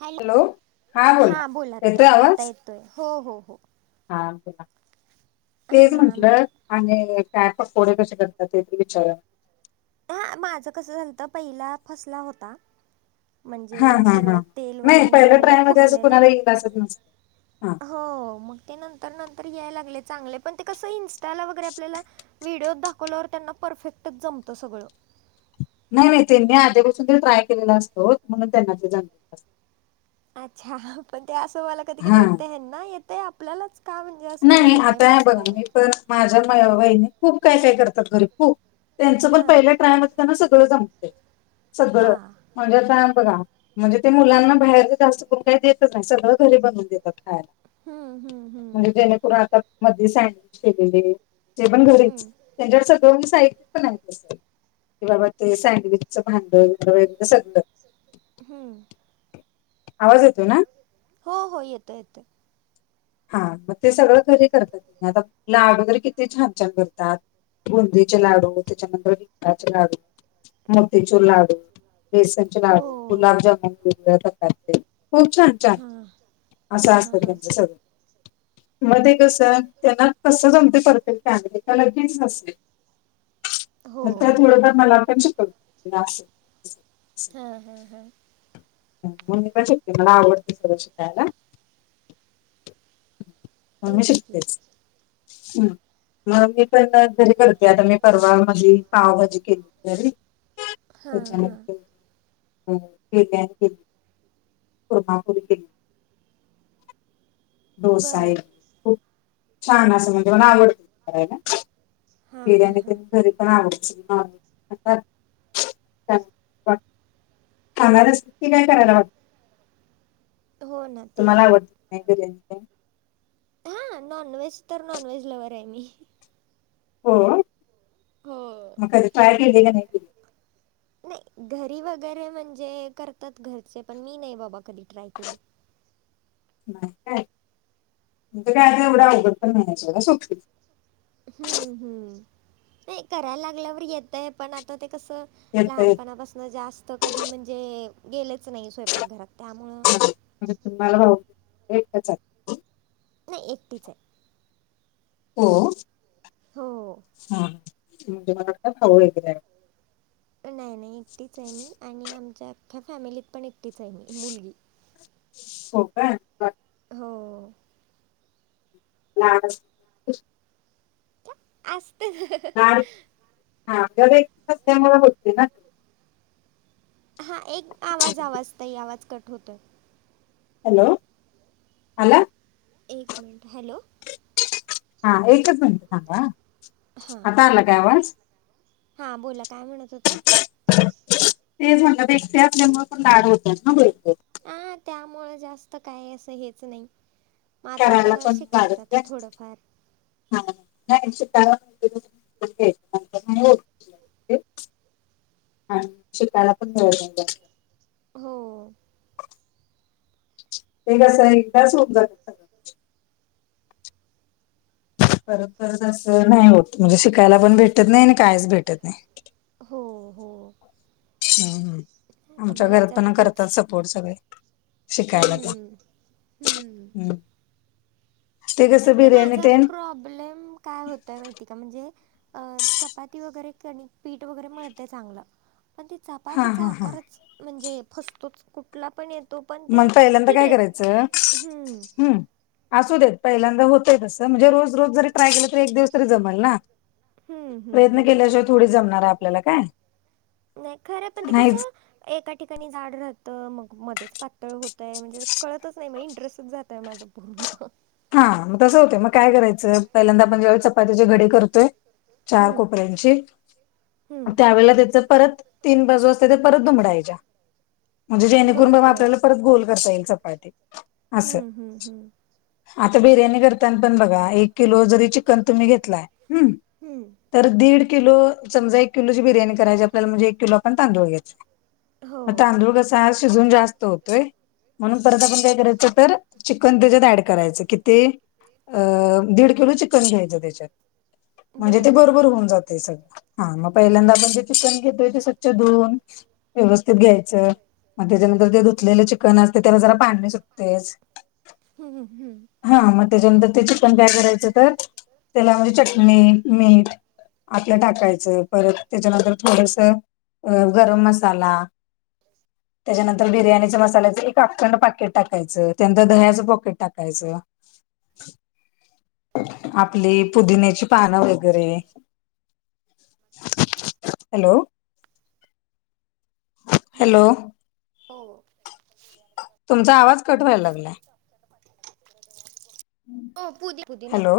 Hello बोला हा बोलात येतोय आता आवाज येतोय हो हो हो. हा बोला तेच हां मग म्हंटलं. आणि, काय पकोडे कसे करतात ते विचारा. हा, माझं कसं झालंत, पहिला फसला होता. हा म्हणजे, हा हा सगळं तेल नाही वगैरे पहिल्या निघालेलं ट्राय मध्ये असं फुटलेला, कुणाला येईल असंच नसतं हा हो, मग ते नंतर -नंतर यायला लागले चांगले. पण ते कसं, इन्स्टाला वगैरे आपल्याला व्हिडिओ दाखवल्यावर, त्यांना परफेक्टच जमतं सगळं. नाही -नाही त्यांनी आधीपासून ते, ट्राय केलेला असतो ओ म्हणून त्यांना ते जमतं. अच्छा, पण ते असं मला कधी, कधी हा वाटतं ना त्याना येतयं आपल्यालाच का म्हण नाही, आता आहे बघा, मी पण माझ्या वाहिनी, खूप काय- काय करतात घरी खूप. त्याचे पण, हां पहिला ट्रयला असताना सगळ जमतेय, सगळं हां म्हणजे आता बघा. म्हणजे, ते मुलांना बाहेर जास्त करून, काही देतचं नाही, सगळं घरी बनवून देतात खायला. हम्म, हम्म, हम्म म्हणजे, तेनी करून आता मध्ये, सँडविच केलेले ते पण घरीचं. हम्म त्यांच्याकडे सगळं साहित्य पण आहे तस, कि बाबा ते सँडविचचं भांडण, वगैरे, सगळं हम्म, आवाज येतोय! हो, हो येतंय, येतंय, हा, मग ते सगळं कधी करतात. तुम्ही आता? लाडू, वगैरे किती छान- छान करतात, बुंदीचे लाडू, त्याच्यानंतर डिंकाचे लाडू. मोती चुरलाडू, बेसनचे हो लाडू, गुलाबजामन करतात ते, खूप छान -छान. हां असं, हां हां असतं हां त्यांचं सगळं. मध्ये कसं, त्यांना कसं जमते परफेक्ट काय माहिती, का लगेच असते. हो त्या, थोडंफार मला आपण शिकवतात असं. हा, हा, हा. म, मी पण शिकले, मला आवडते सगळं शिकायला. म मी तेच की शिकतेच, मग मी पण घरी करते, मी आता परवा, पावभजी केली घरी. हां हां अचानक, हो बिर्याणी केलती, कुर्मा पुरी केलती, डोसा बरं इडली, खूप छान असं म्हणजे मला आवडतं. होय ना, हां हां बिर्याणी हां तेन घरी च ह [unintelligible] खाणार असेल तर काही करायला वाटतं नाही. हो ना ते तुम्हाला आहे आवडते कणी नाही बिर्याणी? हो, हा, नॉन व्हेज तर, नॉनव्हेलव्हरआहे मी. हो? मग कधी ट्राय केली का नाही केली? हो, नाही, घरी वगैरे म्हणजे करतात, घरचे पण मी नाही, बाबा कधी ट्राय केली. नाही काय, म्हणजे काय आता एवढं अवघड पण नाहीयं सोडा सोपी. हम्म, हम्म, नाही करायला लागल्यावर येतयं, पण आता ते कसं येत येत लहानपणापासून जास्त कधी, म्हणजे गेलेचं नाही. स्वयंपाकघरात त्यामुळं? म्हणजे, तुम्हाला भाऊ एक च आहे. नाही एकटीचं आहे. हो! हो हा तुमच्या म्हणजे मला वाटलं, भाऊ वगैरे आहे. हो. नाही नाही एकटीचं आहे मी.. आणि आमच्या अख्ख्या फॅमिलीत पण एकटीचं आहे मी मुलगी. हो. का? हो. लहान असेल. काय असतं. लाड हा त्यामुळे होते ना हा एक आवाज आवाज ताई आवाज कट होतो.. हॅलो! आला? एक मिनट.. हॅलो! हा एकच मिनट थांबा.. हां आता आला काय आवाज? हां बोला काय म्हणत होतात? ते म्हटलं एकटीआपल्यामुळे पण लाड होतात ना भरपूर. अ त्यामुळे जास्त काय असं हेच नाही? म आता आता करायला पण शिकायचं लागत आता थोडंफार हा नाही शिकायला लागतंय, त्याशिवाय नाही होत शिकायला पण मिळत नाही हो.. ते कसं एकदाच होऊन जातात सगळं परत परत असं नाही होत म्हणजे शिकायला पण भेटत नाही आणि कायच भेटत नाही हो हो.. हम्म.. आता आमच्या घरात बघायचं आता पण करतात तेच सपोर्ट सगळे शिकायला ते हम्म, हम्म.. कसं आता ते बिर्याणी माझा तेन प्रॉब्लेम काय होतोय माहिती का म्हणजे? चपाती वगैरे कणिक आणि पीठ वगैरे मिळतं चांगलं पण ति हा चपातीचा हा हा आकारच म्हणजे फसतोच कुठला पण येतो? पण ते मग पहिल्यांदा ठीक काय आहे करायचं हम्म हम्.. असू देत पहिल्यांदा होतय तसं म्हणजे रोज रोज जरी ट्राय केलं तरी एक दिवस तरी जमल ना हम्म हम्म प्रयत्न हम्म केल्याशिवाय थोडी जमणार आहे आपल्याला काय नाही खरं पण ते नाहीच. कसं एका ठिकाणी जाड राहतं मग मध्येच पातळ होतं आहे म्हणजे कळतच नाही मग इंटरेस्टच जात आहे माझं बोला.. हा मग तसं होतं मग काय करायचं पहिल्यांदा आपण जे चपात्याचे घडी करतोय चार हम्म कोपऱ्यांची हम्म त्यावेेळेला त्याच परत तीन बाजू असते ते परत दुमडायच्या म्हणजे जेणेकरून बर बाबा बर आपल्याला परत गोल करता येईल चपाटी असं हम्म हम्म हम्म.. आता बिर्याणी करताना पण बघा एक किलो जरी चिकन तुम्ही घेतलाय हम्म तर दीड किलो समजा एक किलो ची बिर्याणी करायची आपल्याला म्हणजे एक किलो आपण तांदूळ घ्यायय हो म तांदूळ कसं भात शिजून जास्त होतोय म्हणून परत आपण काय करायच चिकन त्याच्यात ॲड करायच कि अ दीड किलो चिकन घ्यायचं त्याच्यात म्हणजे ते बर बरोबर होऊन जातात ते सगळं हा मग पहिल्यांदा आपण जे चिकन घेतोय ते स्वच्छ धुवून व्यवस्थित घ्यायचं मग त्याच्यानंतर ते धूलेलं चिकन असते त्याला जरा पाणी सुटतेस हम हम् हमी. हा मग त्याच्यानंतर ते चिकन काय करायचं, तर त्याला म्हणजे चटणी, मीठ आपलं टाकायचं. परत त्याच्यानंतर थोडसं अ गरम मसाला त्याच्यानंतर बिर्याणीच्या मसाल्याचं एक अखंड पाकीट टाकायचं. त्यानंतर दह्याचं पॉकिट टाकायचं. आपली पुदिन्याची पानं वगैरे [inaudible] हॅलो. हॅलो हो हो तुमचा आवाज कट व्हायला लागलायं. हो पुदी पुूदी ना. हॅलो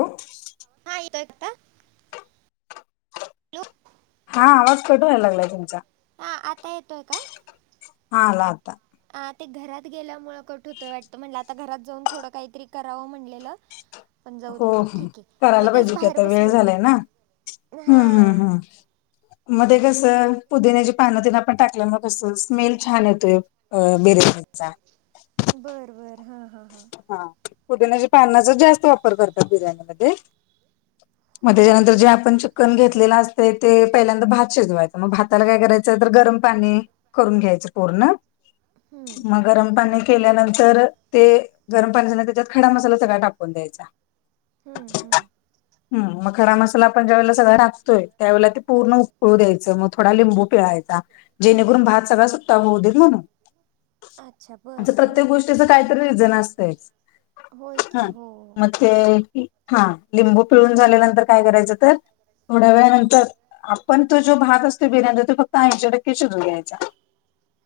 हाय दत्ता हा आवाज कट व्हायला लागलायं तुमचा. हा आता येतोय का. हा आला आता. आ ते घरात गेल्यामुळं कट होतंय वाटतं. म्हणलं आता घरात जाऊन थोडं काहीतरी करावं म्हणलेलं पण जाऊ दे, हो हो आता ठीक आहे. मग करायला तेच पाहिजे की बाहेर आता वेळ बसलेले. झालाय ना हा मध्ये ते कस पुदिन्याची पानं तेन आपण टाकल्यावर मग कसं स्मेल छान येतोय. अ बिर्याणीचा. बरं बरं. हा हा हा. हा. पुदिन्याच्या पानाचा जास्त वापर करतात बिर्याणीमध्ये. मग हो त्याच्यानंतर जे आपण चिकन घेतलेलं असतंय ते पहिल्यांदा भात शिजवायचं मग भाताला काय करायचं, तर गरम पाणी करून घ्यायचं पूर्ण. हम्म [inaudible] मग गरम पाणी केल्यानंतर ते गरम पाणी झालं त्याच्यात खडा मसाला सगळा टाकून द्यायचा. हम्म हम्म. हम. मग खडा मसाला आपण ज्या वळेला सगळा टाकतोय, त्यावेळेला ते पूर्ण उकळू द्यायचं मग थोडा लिंबू पिळायचा. जेणेकरून भात सगळा सुट्टा होउ देत म्हणून. अच्छा बरं असं प्रत्येक हां गोष्टीच काय रिजन असतंयच. होय की. हा. हो. मग ते. हा लिंबू पिळून झाल्यानंतर काय करायचं, तर थोड्या वेळानंतर, आपण तो जो भात असतो बिर्याणीचा, तो फक्त ऐंशी टक्के शिजून घ्यायचा.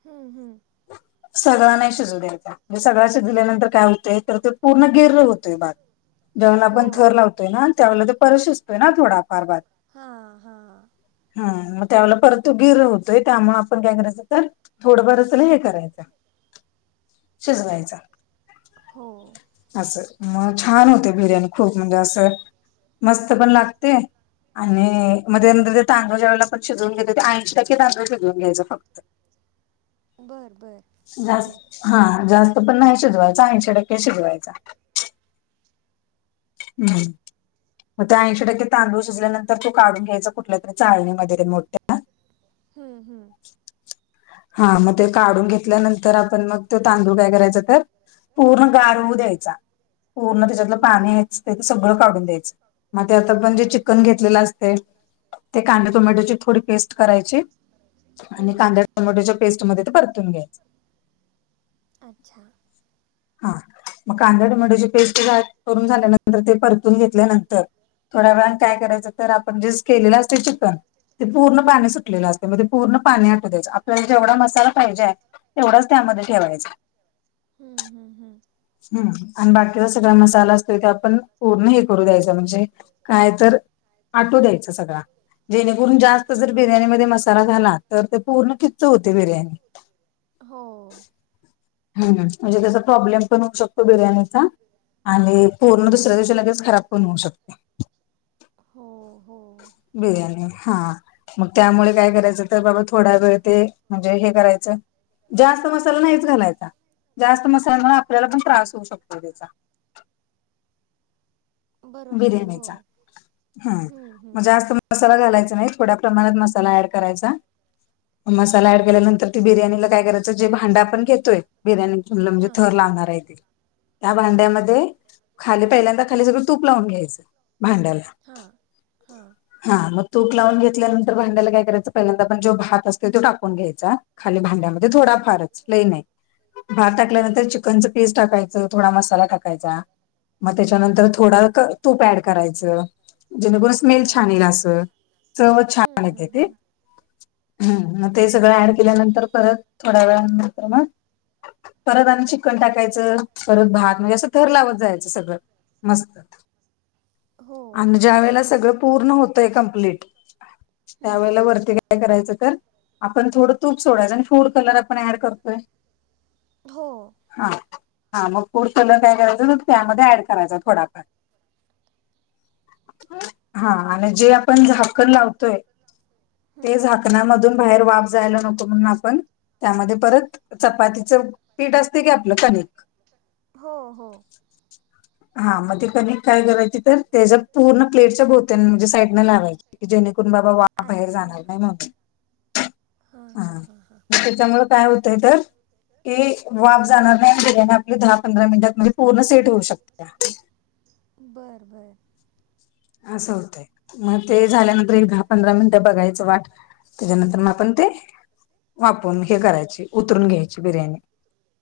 हम्म हम्म. सगळा नाही शिजू द्यायचा. म्हणजे सगळा शिजवल्यानंतर काय होतंय, तर ते पूर्ण गिर होत ते भात. जेंव्हाला हो आपण थर लावतोय ना त्यावेळेला ते परत शिजंतोय ना थोडाफार भात. हां हां हां. हम मग त्यावेळेला परत तो गिर होतोय, त्यामुळे आपण काय करायचं तर थोडं बरं त्याला हे करायचं. शिजवायचा. हो असं मग छान होते बिर्याणी खूप म्हणजे असं मस्त पण लागते, आणि म त्यानंतर तांदूळ ज्यावेळेला आपण शिजवून घेतो, ते ऐंशी टक्के तांदूळ शिजवून घ्यायचा फक्त बरं बरं [inaudible] जास्त. हम्म हा जास्त पण नाही शिजवायचा, ऐंशी टक्के शिजवायचा. हम् मग त्या ऐंशी टक्के तांदूळ शिजल्यानंतर तो काढून घ्यायचा, कुठल्या तरी चाळणीमध्ये मोठ्या. हम्... हम्... हा, मग ते काढून घेतल्यानंतर आपण मग ते तांदूळ काय करायच. तर पूर्ण गार होउ द्यायचा. पूर्ण त्याच्यातलं हम्म बरं पाणीच, त्या सगळं काढून द्यायचं. मग ते आता पण, जे हां चिकन घेत असते. ते कांद्या हां टोमॅटोची थोडी पेस्ट करायची. हं, आणि, कांद्या टोमोट्याच्या पेस्टमध्येध्ये ते परतून घ्यायच. अच्छा... हा मग, कांद्या टमट्याची पेस्ट करून झाल्यानंतर ते परतून घेतल्यानंतर थोड्या वेळ काय करायचं, तर आपण जे केलेलं असते. चिकन ते पूर्ण हं, पाणी सुटलेलं असते. मण ते पूर्ण पाणी आठव द्यायच आपल्याला जेवढा मसाला पाहिजे. तेवढाच, त्यामध्ये ठेवायचं. हम्म... हम्म... हम्म हम आणि बाकीचा सगळा मसाला असतोय. ते आपण पूर्ण हे करू द्यायच. म्हणजे काय तर, आटू द्यायच सगळां. जेणेकरून जास्त जर हां बिर्याणी म मसाला झाला, तर ते पूर्ण किच् होते बिर्याणी. हो... ह म्हणजे, त्याचा प्रॉब्लेम पण होऊ शकतो. बिर्याणीचा... आणि पूर्ण दुसऱ्या दिवशी लगेच खराब पण होऊ शकते. हो... हो.. बिर्याणी.. हा. मग, त्यामुळे काय करायचं, तर बाबा थोडा वेळ ते म्हणजे हे करायचं. जास्त मसाला नाहीच घालायचा. जास्त मसाल्यामुळे, आपल्याला पण त्रास होऊ शकतो. त्याचा बरोबर आहे हो बिर्याणीचा हं, हं. हम्म.. जास्त. मसाला घालायचा नाही. थोड्या प्रमाणात मसाला ऍड करायचा. मसाला ऍड बर केल्यानंतर. बिर्याणीला काय करायचं, जे भांड आपण घेतोय बिर्याणीथनलं म्हणजे हां थर लावणार आहे ते. त्या हां भांड्यामध्ये, खाली पहिल्यांदा खाली, सगळं तूप लावून घ्यायचं भांड्याला. हां... हां. हा मग तूप लावून घेतल्यानंतर भांड्याला काय करायचं पहिल्यांदा पण जो भात असते. तो टाकून घ्यायचा. खाली भांड्यामध्ये हां थोडाफारच लय नाही. भात हां टाकल्यानंतर चिकनच. पेस्ट टाकायच, थोडा मसाला टाकायचा. मग त्याच्यानंतर थोडा. तूप ऍड करायचं, म्हण जे न, ब स्मेल बर छानल असं. सर्वच [inaudible] हं, छानते हं, ते. हं. हम्म... मग ते सगळं ऍड केल्यानंतर परत थोड्या वेळ नंतर मग. परत आणि चिक्न टाकायचं. परत भात म्हणजे असं थर लावत जायचं सगळं. हो आणि, ज्या वेळा सगळं पूर्ण होतय कमप्लीट. त्या हं, वेळी वरती काय करायचं तर. आपण थोडं तूप सोडायचं. आणि फूड कलर आपण ऍड करतोय. हो हा.. हा.. मग पुर [inaudible] चल काय करायचं त्यामध्ये ऍड करायच. [inaudible] कार हा [inaudible] आपण झाकण लावतोय. ते हं, झा. [inaudible] ककणामधून बाहेर वाफ जायला नको. म्हणून, आपण त्यामध्ये परत चपातीच. पीठ असते की, आपलं कनिक. हो.... हो. हा.. मग ते कने [inaudible] काय करायची तर त्याच्या पूर्ण प्लेटच्या भोवत्या्यां म्हणजे साईडने लावायची. जेणेकरून बाबा [inaudible] वा बाहेर अच्छा जाणार नाही म्हणून. हां हां हा हां हां त्याच्यामु काय होतय तर. क वाब जाणार नाही आणिने आपले दहा पंधरा मिनिटात म्हणजे पूर्ण सेट होऊ शकते. बरं बरं. असं होतंय मग ते झाल्यानंतर एक दहा पंधरा मिनिटं बघायचं वाट. त्याच्यानंतर मग आपण ते वापरून हे करायचे उतरून घ्यायची बिर्याणी.